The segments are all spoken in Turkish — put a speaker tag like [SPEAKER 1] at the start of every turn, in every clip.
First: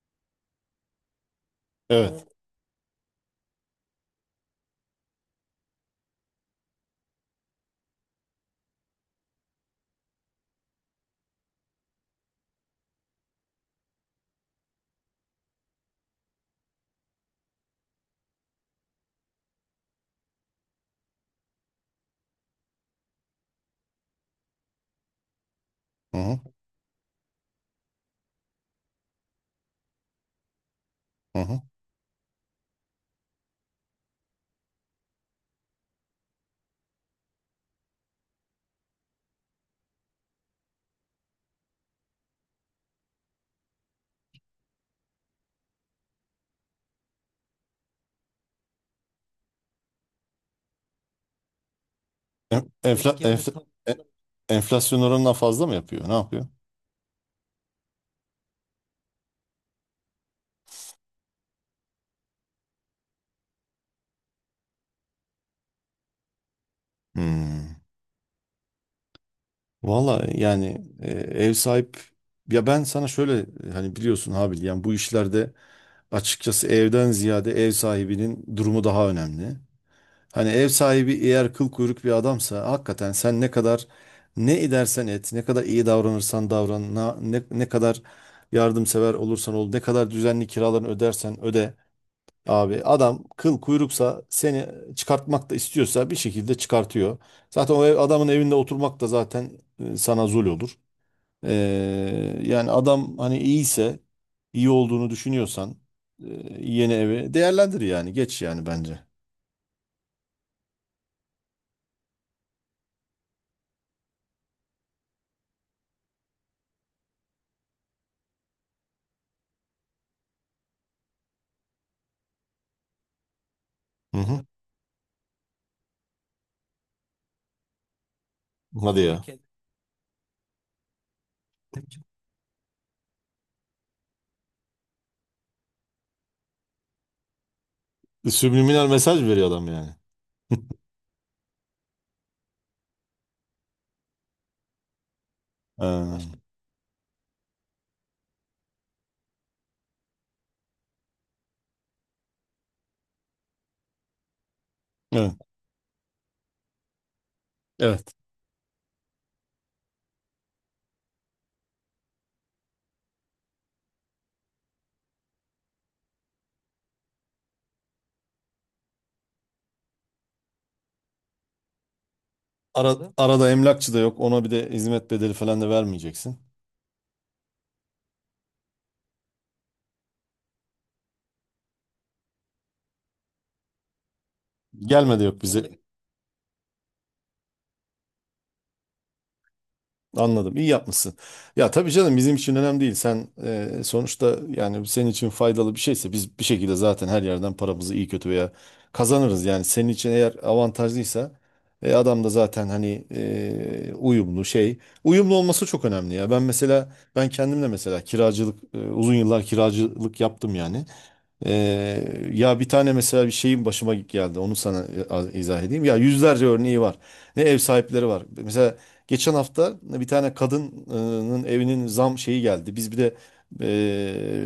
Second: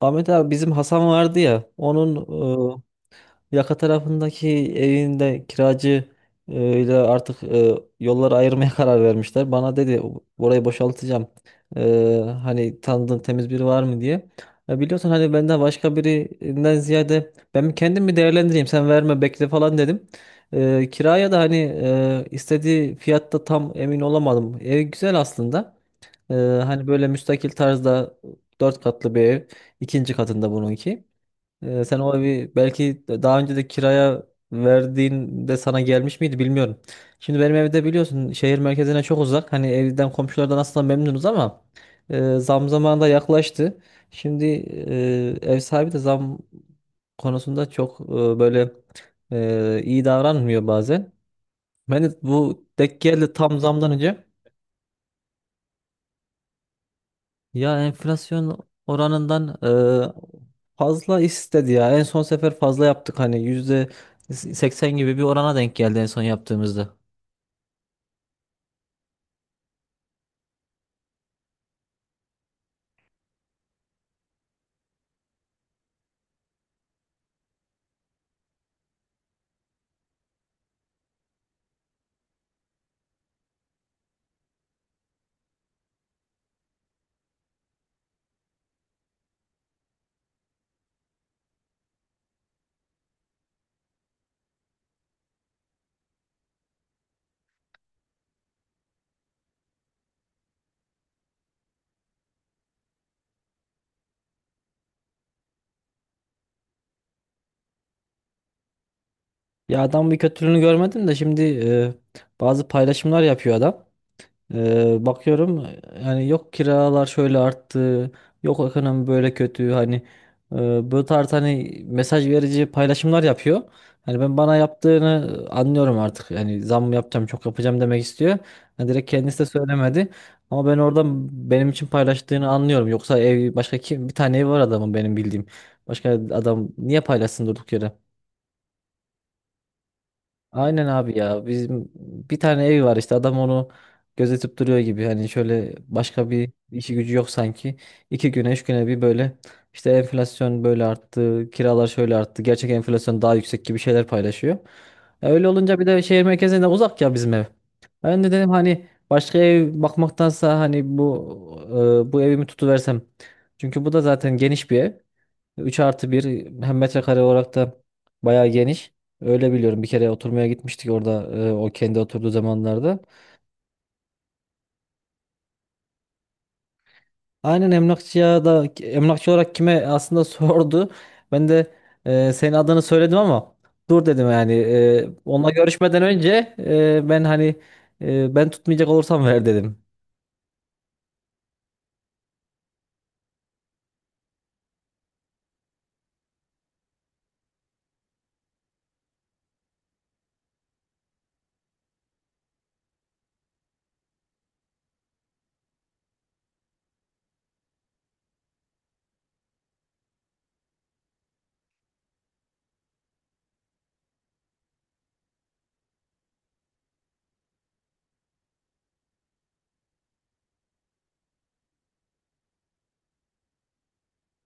[SPEAKER 1] Ahmet abi bizim Hasan vardı ya onun
[SPEAKER 2] Evet.
[SPEAKER 1] yaka tarafındaki evinde kiracı ile artık yolları ayırmaya karar vermişler. Bana dedi orayı boşaltacağım. E, hani tanıdığın temiz biri var mı diye. Ya biliyorsun hani benden başka birinden ziyade ben kendim mi değerlendireyim sen verme bekle falan dedim. Kiraya da hani istediği fiyatta tam emin olamadım. Ev güzel aslında.
[SPEAKER 2] Hı
[SPEAKER 1] Ee,
[SPEAKER 2] hı.
[SPEAKER 1] hani böyle müstakil tarzda 4 katlı bir ev. İkinci katında bununki.
[SPEAKER 2] Hı hı.
[SPEAKER 1] Sen o evi belki daha önce de kiraya verdiğinde sana gelmiş miydi bilmiyorum. Şimdi benim evde biliyorsun şehir merkezine çok uzak. Hani evden komşulardan aslında memnunuz ama zam zamanı da yaklaştı. Şimdi ev sahibi de zam konusunda çok böyle iyi davranmıyor bazen. Ben de bu
[SPEAKER 2] En-
[SPEAKER 1] denk
[SPEAKER 2] Enfla,
[SPEAKER 1] geldi
[SPEAKER 2] enfla,
[SPEAKER 1] tam zamdan
[SPEAKER 2] e-
[SPEAKER 1] önce.
[SPEAKER 2] Enflasyon oranından fazla mı yapıyor? Ne yapıyor?
[SPEAKER 1] Ya enflasyon oranından fazla istedi ya. En son sefer fazla yaptık hani %80 gibi bir orana denk geldi en son yaptığımızda.
[SPEAKER 2] Hmm. Valla yani e, ev sahip ya ben sana şöyle, hani biliyorsun Habil, yani bu işlerde açıkçası evden ziyade ev sahibinin durumu daha önemli. Hani ev sahibi eğer kıl kuyruk bir adamsa, hakikaten sen ne kadar ne edersen et, ne kadar iyi davranırsan davran, ne kadar yardımsever olursan ol, ne kadar düzenli kiralarını ödersen öde. Abi adam kıl kuyruksa seni çıkartmak da istiyorsa bir şekilde çıkartıyor. Zaten o adamın evinde oturmak da zaten sana zul olur. Yani adam hani iyiyse, iyi olduğunu düşünüyorsan, e, yeni evi değerlendir yani, geç yani bence.
[SPEAKER 1] Ya adam bir kötülüğünü görmedim de şimdi bazı paylaşımlar yapıyor adam. Bakıyorum yani yok kiralar şöyle arttı, yok ekonomi böyle kötü hani bu tarz hani mesaj verici paylaşımlar yapıyor.
[SPEAKER 2] Hı
[SPEAKER 1] Hani ben
[SPEAKER 2] hı.
[SPEAKER 1] bana yaptığını anlıyorum artık. Yani zam yapacağım, çok yapacağım demek istiyor. Yani
[SPEAKER 2] Hadi
[SPEAKER 1] direkt
[SPEAKER 2] ya.
[SPEAKER 1] kendisi de söylemedi. Ama ben oradan benim için paylaştığını anlıyorum. Yoksa ev başka kim bir tane ev var adamın benim bildiğim. Başka adam niye paylaşsın durduk yere?
[SPEAKER 2] Subliminal mesaj veriyor adam yani.
[SPEAKER 1] Aynen abi ya. Bizim bir tane evi var işte adam onu gözetip duruyor gibi. Hani şöyle
[SPEAKER 2] Ha.
[SPEAKER 1] başka bir işi gücü yok sanki. 2 güne 3 güne bir böyle işte enflasyon böyle arttı, kiralar şöyle arttı, gerçek enflasyon daha yüksek gibi şeyler paylaşıyor. Ya
[SPEAKER 2] Evet.
[SPEAKER 1] öyle olunca bir de şehir merkezinde uzak ya bizim ev.
[SPEAKER 2] Evet.
[SPEAKER 1] Ben de dedim hani başka ev bakmaktansa hani bu evimi tutuversem. Çünkü bu da zaten geniş bir ev. 3+1, hem metrekare olarak da bayağı geniş. Öyle biliyorum. Bir kere oturmaya gitmiştik orada o kendi oturduğu
[SPEAKER 2] Ara,
[SPEAKER 1] zamanlarda.
[SPEAKER 2] da arada emlakçı da yok. Ona bir de hizmet bedeli falan da vermeyeceksin.
[SPEAKER 1] Aynen emlakçıya da emlakçı olarak kime aslında sordu. Ben de senin adını söyledim ama dur dedim yani. E,
[SPEAKER 2] Gelme de yok
[SPEAKER 1] onunla
[SPEAKER 2] bize.
[SPEAKER 1] görüşmeden önce ben hani ben tutmayacak olursam ver dedim.
[SPEAKER 2] Anladım. İyi yapmışsın. Ya tabii canım, bizim için önemli değil. Sen, sonuçta yani senin için faydalı bir şeyse, biz bir şekilde zaten her yerden paramızı iyi kötü veya kazanırız. Yani senin için eğer avantajlıysa, adam da zaten hani uyumlu şey. Uyumlu olması çok önemli ya. Ben mesela, ben kendimle mesela kiracılık, uzun yıllar kiracılık yaptım yani. Ya bir tane mesela bir şeyin başıma geldi. Onu sana izah edeyim. Ya yüzlerce örneği var. Ne ev sahipleri var. Mesela geçen hafta bir tane kadının evinin zam şeyi geldi. Biz bir de,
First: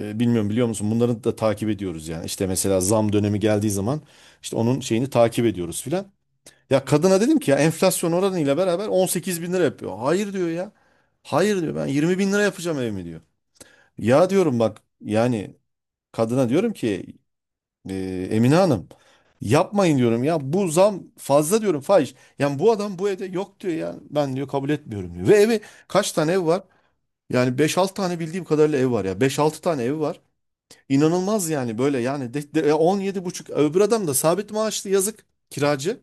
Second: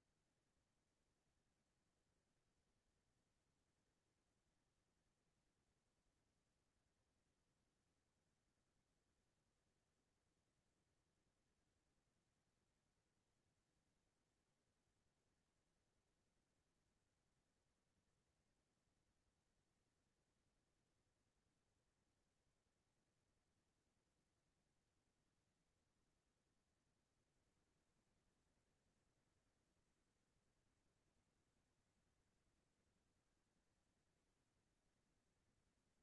[SPEAKER 2] bilmiyorum biliyor musun? Bunları da takip ediyoruz yani. İşte mesela zam dönemi geldiği zaman, işte onun şeyini takip ediyoruz filan. Ya kadına dedim ki, ya enflasyon oranıyla beraber 18 bin lira yapıyor. Hayır diyor ya. Hayır diyor, ben 20 bin lira yapacağım evimi diyor. Ya diyorum bak yani, kadına diyorum ki, Emine Hanım yapmayın diyorum ya, bu zam fazla diyorum, fahiş. Yani bu adam bu evde yok diyor ya, ben diyor kabul etmiyorum diyor. Ve evi kaç tane ev var? Yani beş 6 tane bildiğim kadarıyla ev var, ya beş altı tane ev var. İnanılmaz yani böyle, yani 17 buçuk, öbür adam da sabit maaşlı, yazık kiracı.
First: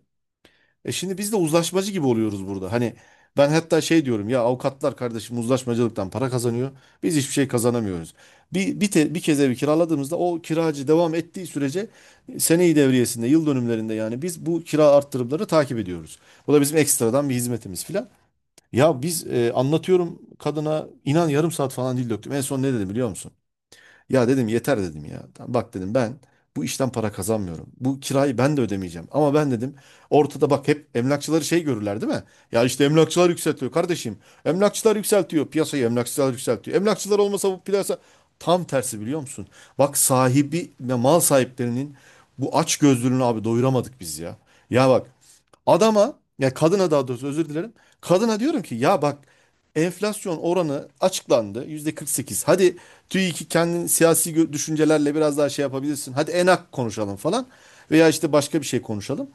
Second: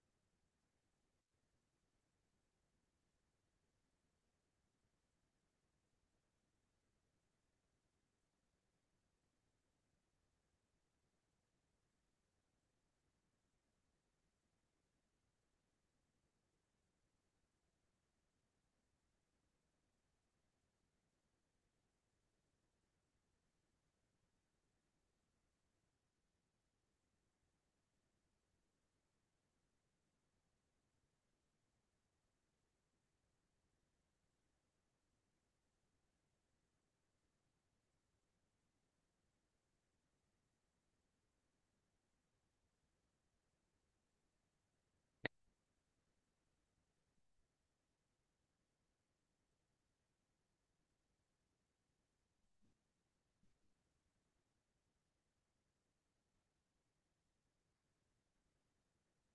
[SPEAKER 2] E şimdi biz de uzlaşmacı gibi oluyoruz burada. Hani ben hatta şey diyorum ya, avukatlar kardeşim uzlaşmacılıktan para kazanıyor. Biz hiçbir şey kazanamıyoruz. Bir kez evi kiraladığımızda, o kiracı devam ettiği sürece, seneyi devriyesinde, yıl dönümlerinde, yani biz bu kira arttırımları takip ediyoruz. Bu da bizim ekstradan bir hizmetimiz filan. Ya biz, anlatıyorum kadına, inan yarım saat falan dil döktüm. En son ne dedi biliyor musun? Ya dedim yeter dedim ya. "Tamam, bak dedim, ben bu işten para kazanmıyorum. Bu kirayı ben de ödemeyeceğim. Ama ben dedim, ortada bak hep emlakçıları şey görürler değil mi? Ya işte emlakçılar yükseltiyor kardeşim. Emlakçılar yükseltiyor. Piyasayı emlakçılar yükseltiyor. Emlakçılar olmasa bu piyasa tam tersi, biliyor musun? Bak sahibi ve mal sahiplerinin bu aç gözlülüğünü abi doyuramadık biz ya. Ya bak adama, ya kadına daha doğrusu, özür dilerim. Kadına diyorum ki, ya bak, enflasyon oranı açıklandı %48. Hadi TÜİK'i kendin siyasi düşüncelerle biraz daha şey yapabilirsin. Hadi enak konuşalım falan, veya işte başka bir şey konuşalım.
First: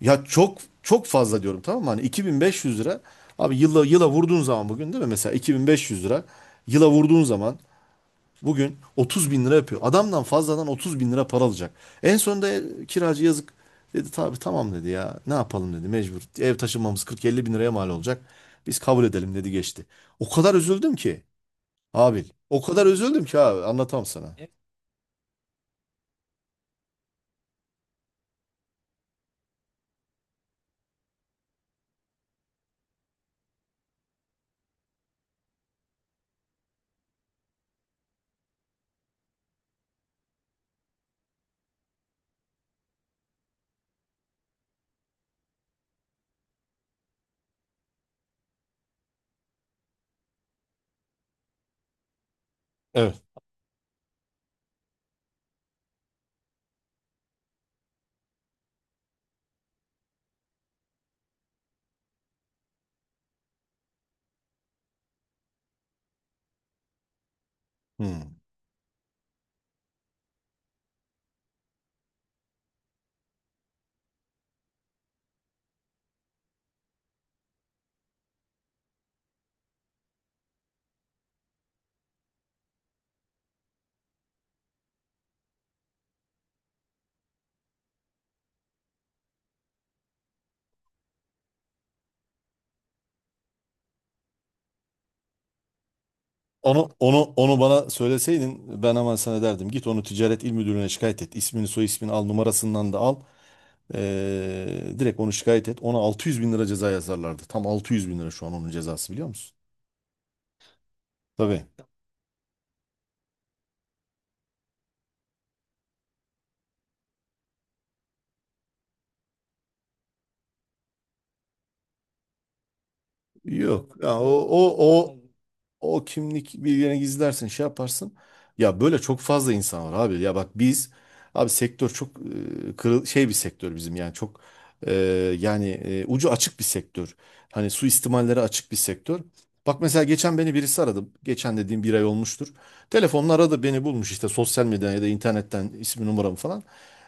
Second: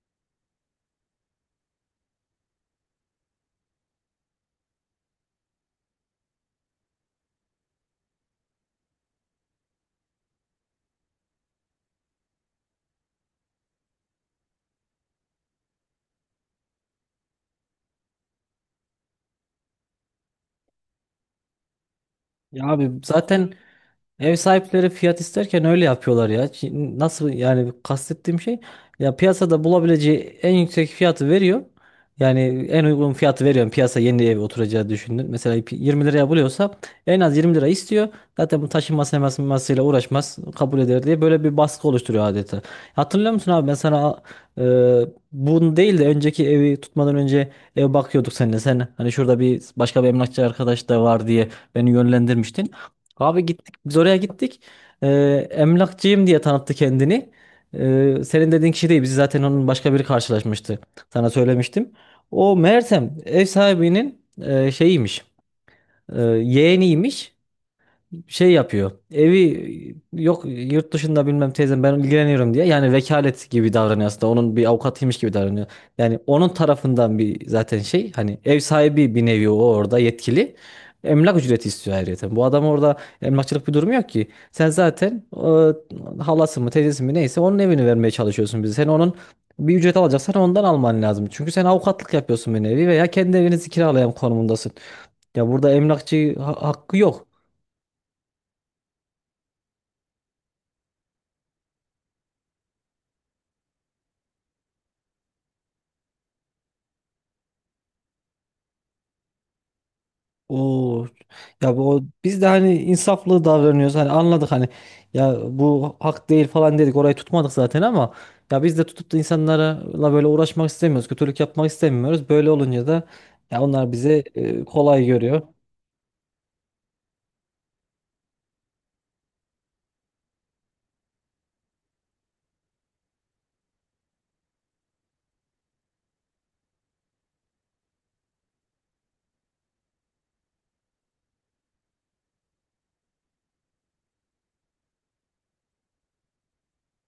[SPEAKER 2] Ya çok çok fazla diyorum, tamam mı? Hani 2500 lira abi, yıla yıla vurduğun zaman bugün değil mi? Mesela 2500 lira yıla vurduğun zaman bugün 30 bin lira yapıyor. Adamdan fazladan 30 bin lira para alacak. En sonunda, kiracı yazık dedi tabii, tamam dedi ya ne yapalım dedi, mecbur. Ev taşınmamız 40-50 bin liraya mal olacak. Biz kabul edelim dedi, geçti. O kadar üzüldüm ki abi, o
[SPEAKER 1] Ya
[SPEAKER 2] kadar
[SPEAKER 1] abi
[SPEAKER 2] üzüldüm ki
[SPEAKER 1] zaten
[SPEAKER 2] abi, anlatamam sana.
[SPEAKER 1] ev sahipleri fiyat isterken öyle yapıyorlar ya. Nasıl yani, kastettiğim şey ya piyasada bulabileceği en yüksek fiyatı veriyor. Yani en uygun fiyatı veriyorum piyasa yeni ev oturacağı düşündün. Mesela 20 liraya buluyorsa en az 20 lira istiyor. Zaten bu taşınması hemasıyla uğraşmaz kabul eder diye böyle bir baskı oluşturuyor adeta. Hatırlıyor musun abi ben sana e, bunu değil de önceki evi tutmadan önce ev bakıyorduk seninle. Sen hani şurada bir başka bir emlakçı arkadaş da var diye beni yönlendirmiştin.
[SPEAKER 2] Evet.
[SPEAKER 1] Abi biz oraya gittik. Ee, emlakçıyım diye tanıttı kendini. Senin dediğin kişi değil. Bizi zaten onun başka biri karşılaşmıştı. Sana söylemiştim. O Mersem ev sahibinin şeyiymiş. Yeğeniymiş
[SPEAKER 2] Hmm.
[SPEAKER 1] şey yapıyor. Evi yok yurt dışında bilmem teyzem ben ilgileniyorum diye. Yani vekalet gibi davranıyor aslında. Onun bir avukatıymış gibi davranıyor. Yani onun tarafından bir zaten şey hani ev sahibi bir nevi o orada yetkili. Emlak ücreti istiyor ayrıca. Bu adam orada emlakçılık bir durum yok ki. Sen zaten halası mı teyzesi mi neyse onun evini vermeye çalışıyorsun bize. Sen onun bir ücret alacaksan ondan alman lazım. Çünkü sen avukatlık yapıyorsun bir nevi veya kendi evinizi kiralayan konumundasın. Ya burada emlakçı
[SPEAKER 2] Onu
[SPEAKER 1] hakkı
[SPEAKER 2] onu
[SPEAKER 1] yok.
[SPEAKER 2] onu bana söyleseydin ben hemen sana derdim. Git onu Ticaret İl Müdürlüğü'ne şikayet et. İsmini, soy ismini al, numarasından da al. Direkt onu şikayet et. Ona 600 bin lira ceza yazarlardı. Tam 600 bin lira şu an onun cezası, biliyor musun?
[SPEAKER 1] O
[SPEAKER 2] Tabii.
[SPEAKER 1] ya bu o, biz de hani insaflı davranıyoruz, hani anladık hani, ya bu hak değil falan dedik, orayı tutmadık zaten ama ya biz de tutup da insanlarla böyle uğraşmak istemiyoruz, kötülük yapmak istemiyoruz, böyle olunca da ya onlar
[SPEAKER 2] Yok. Ya,
[SPEAKER 1] bizi
[SPEAKER 2] o, o,
[SPEAKER 1] kolay
[SPEAKER 2] o,
[SPEAKER 1] görüyor.
[SPEAKER 2] o kimlik bilgilerini gizlersin, şey yaparsın. Ya böyle çok fazla insan var abi. Ya bak biz, abi sektör çok, e, kırıl şey bir sektör bizim yani, çok, e, yani ucu açık bir sektör. Hani suistimallere açık bir sektör. Bak mesela geçen beni birisi aradı. Geçen dediğim bir ay olmuştur. Telefonla aradı, beni bulmuş işte sosyal medyadan ya da internetten ismi, numaramı falan.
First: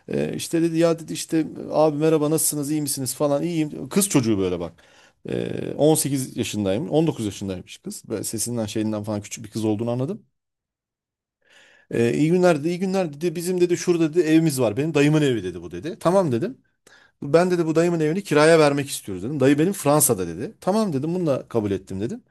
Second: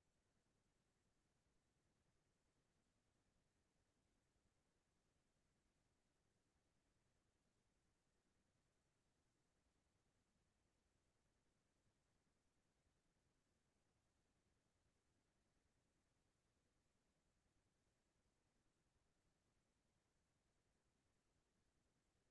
[SPEAKER 2] İşte dedi ya, dedi işte abi merhaba nasılsınız iyi misiniz falan, iyiyim. Kız çocuğu böyle bak. 18 yaşındayım. 19 yaşındaymış kız. Böyle sesinden şeyinden falan küçük bir kız olduğunu anladım. İyi günler dedi, iyi günler dedi. Bizim dedi şurada dedi evimiz var. Benim dayımın evi dedi bu dedi. Tamam dedim. Ben dedi bu dayımın evini kiraya vermek istiyoruz dedim. Dayı benim Fransa'da dedi. Tamam dedim, bununla kabul ettim dedim.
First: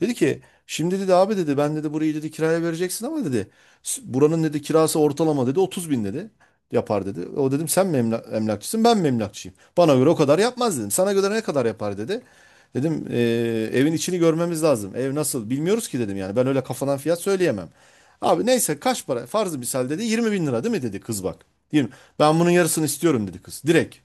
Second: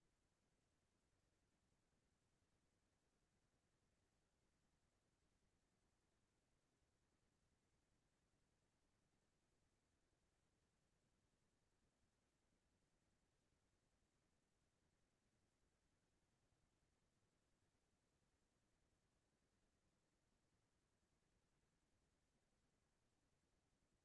[SPEAKER 2] Dedi ki, şimdi dedi abi dedi ben dedi burayı dedi kiraya vereceksin ama dedi, buranın dedi kirası ortalama dedi 30 bin dedi yapar dedi. O dedim sen mi emlakçısın ben mi emlakçıyım? Bana göre o kadar yapmaz dedim. Sana göre ne kadar yapar dedi. Dedim evin içini görmemiz lazım. Ev nasıl bilmiyoruz ki dedim, yani ben öyle kafadan fiyat söyleyemem. Abi neyse kaç para, farzı misal dedi 20 bin lira değil mi dedi kız bak. 20. Ben bunun yarısını istiyorum dedi kız, direkt.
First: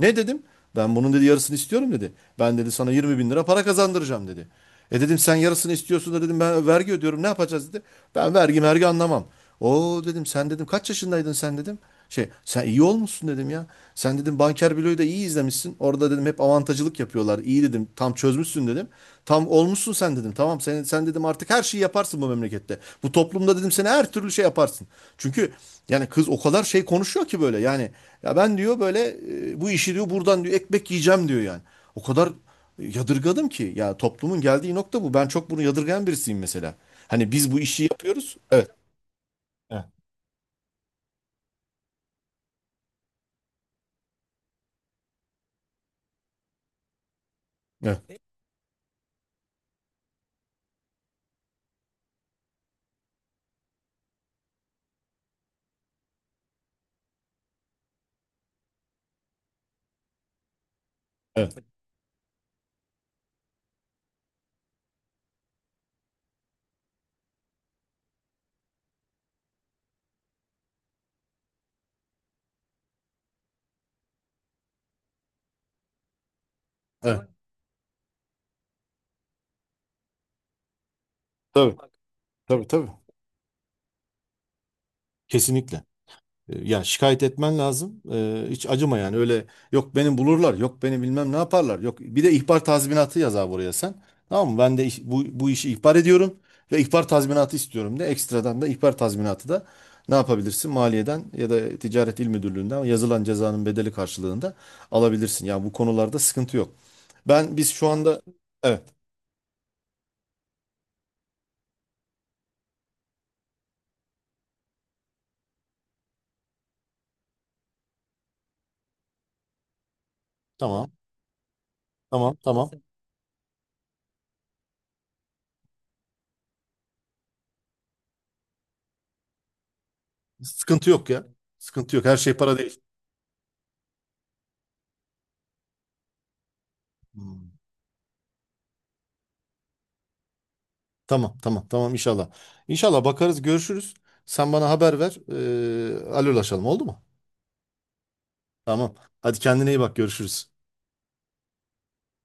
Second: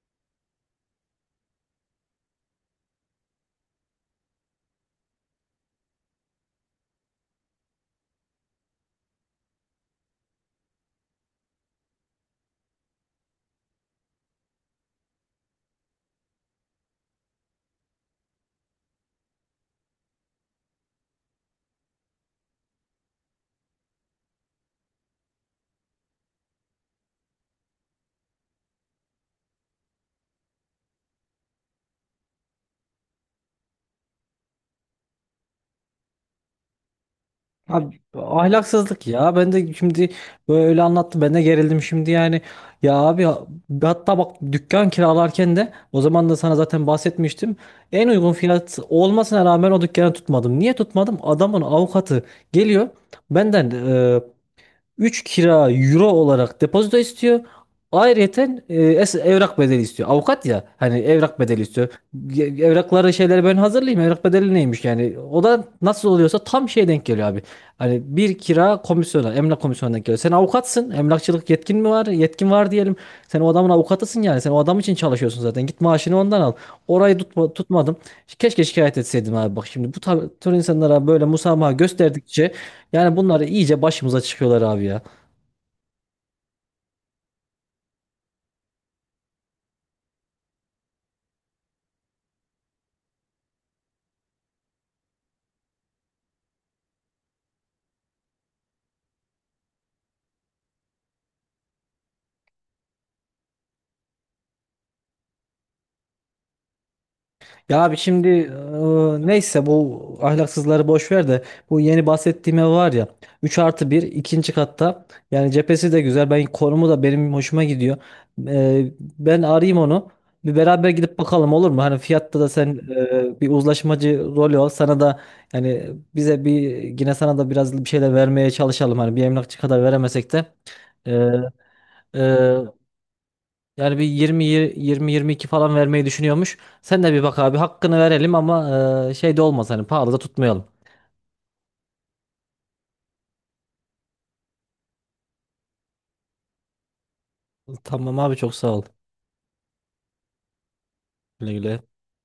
[SPEAKER 2] Ne dedim? Ben bunun dedi yarısını istiyorum dedi. Ben dedi sana 20 bin lira para kazandıracağım dedi. E dedim sen yarısını istiyorsun da dedim ben vergi ödüyorum, ne yapacağız dedi. Ben vergi vergi anlamam. O dedim sen dedim kaç yaşındaydın sen dedim. Şey, sen iyi olmuşsun dedim ya. Sen dedim Banker Bilo'yu da iyi izlemişsin. Orada dedim hep avantajcılık yapıyorlar. İyi dedim, tam çözmüşsün dedim. Tam olmuşsun sen dedim. Tamam sen, sen dedim artık her şeyi yaparsın bu memlekette. Bu toplumda dedim seni her türlü şey yaparsın. Çünkü yani kız o kadar şey konuşuyor ki böyle, yani ya ben diyor böyle, bu işi diyor buradan diyor ekmek yiyeceğim diyor yani. O kadar yadırgadım ki, ya toplumun geldiği nokta bu. Ben çok bunu yadırgayan birisiyim mesela. Hani biz bu işi
[SPEAKER 1] Abi
[SPEAKER 2] yapıyoruz. Evet.
[SPEAKER 1] ahlaksızlık ya. Ben de
[SPEAKER 2] Evet.
[SPEAKER 1] şimdi böyle anlattı. Ben de gerildim şimdi yani. Ya abi hatta bak dükkan kiralarken de o zaman da sana zaten bahsetmiştim. En
[SPEAKER 2] Evet.
[SPEAKER 1] uygun fiyat olmasına rağmen o dükkanı tutmadım. Niye tutmadım? Adamın avukatı geliyor benden. 3 kira euro olarak depozito istiyor. Ayrıyeten evrak bedeli istiyor. Avukat ya hani evrak bedeli
[SPEAKER 2] Evet.
[SPEAKER 1] istiyor. Evrakları şeyleri ben hazırlayayım. Evrak bedeli neymiş yani? O da nasıl oluyorsa tam şey denk geliyor abi. Hani bir kira komisyona, emlak komisyonuna denk geliyor. Sen avukatsın. Emlakçılık yetkin mi var? Yetkin var diyelim. Sen o adamın avukatısın yani. Sen o adam için çalışıyorsun zaten. Git maaşını ondan al. Orayı
[SPEAKER 2] Evet.
[SPEAKER 1] tutma, tutmadım. Keşke şikayet etseydim abi. Bak şimdi bu tür insanlara böyle musamaha
[SPEAKER 2] Tabii.
[SPEAKER 1] gösterdikçe
[SPEAKER 2] Tabii tabii.
[SPEAKER 1] yani bunlar iyice başımıza çıkıyorlar abi ya.
[SPEAKER 2] Kesinlikle. Ya şikayet etmen lazım. Hiç acıma yani. Öyle yok beni bulurlar, yok beni bilmem ne yaparlar. Yok bir de ihbar tazminatı yaz abi buraya sen. Tamam mı? Ben de bu işi ihbar ediyorum ve ihbar tazminatı istiyorum de, ekstradan da ihbar tazminatı da ne yapabilirsin? Maliyeden ya da Ticaret İl Müdürlüğü'nden yazılan cezanın bedeli karşılığında alabilirsin. Yani bu konularda sıkıntı yok. Biz
[SPEAKER 1] Ya
[SPEAKER 2] şu
[SPEAKER 1] abi
[SPEAKER 2] anda
[SPEAKER 1] şimdi
[SPEAKER 2] evet,
[SPEAKER 1] neyse bu ahlaksızları boş ver de bu yeni bahsettiğim ev var ya, 3+1, ikinci katta, yani cephesi de güzel, ben konumu da benim hoşuma gidiyor. Ben arayayım onu, bir beraber
[SPEAKER 2] tamam
[SPEAKER 1] gidip bakalım olur mu? Hani
[SPEAKER 2] tamam
[SPEAKER 1] fiyatta da
[SPEAKER 2] tamam.
[SPEAKER 1] sen bir uzlaşmacı rolü ol, sana da yani bize bir, yine sana da biraz bir şeyler vermeye çalışalım hani, bir emlakçı kadar veremesek de.
[SPEAKER 2] Sıkıntı yok ya.
[SPEAKER 1] E,
[SPEAKER 2] Sıkıntı yok. Her şey
[SPEAKER 1] e,
[SPEAKER 2] para değil.
[SPEAKER 1] yani bir 20, 20-22 falan vermeyi düşünüyormuş. Sen de bir bak
[SPEAKER 2] Hmm.
[SPEAKER 1] abi, hakkını verelim ama şey de olmaz hani, pahalı da tutmayalım.
[SPEAKER 2] Tamam tamam tamam inşallah. İnşallah bakarız, görüşürüz. Sen bana haber ver. Alırlaşalım, oldu mu?
[SPEAKER 1] Tamam abi, çok sağ ol.
[SPEAKER 2] Tamam. Hadi kendine iyi bak, görüşürüz.
[SPEAKER 1] Güle güle.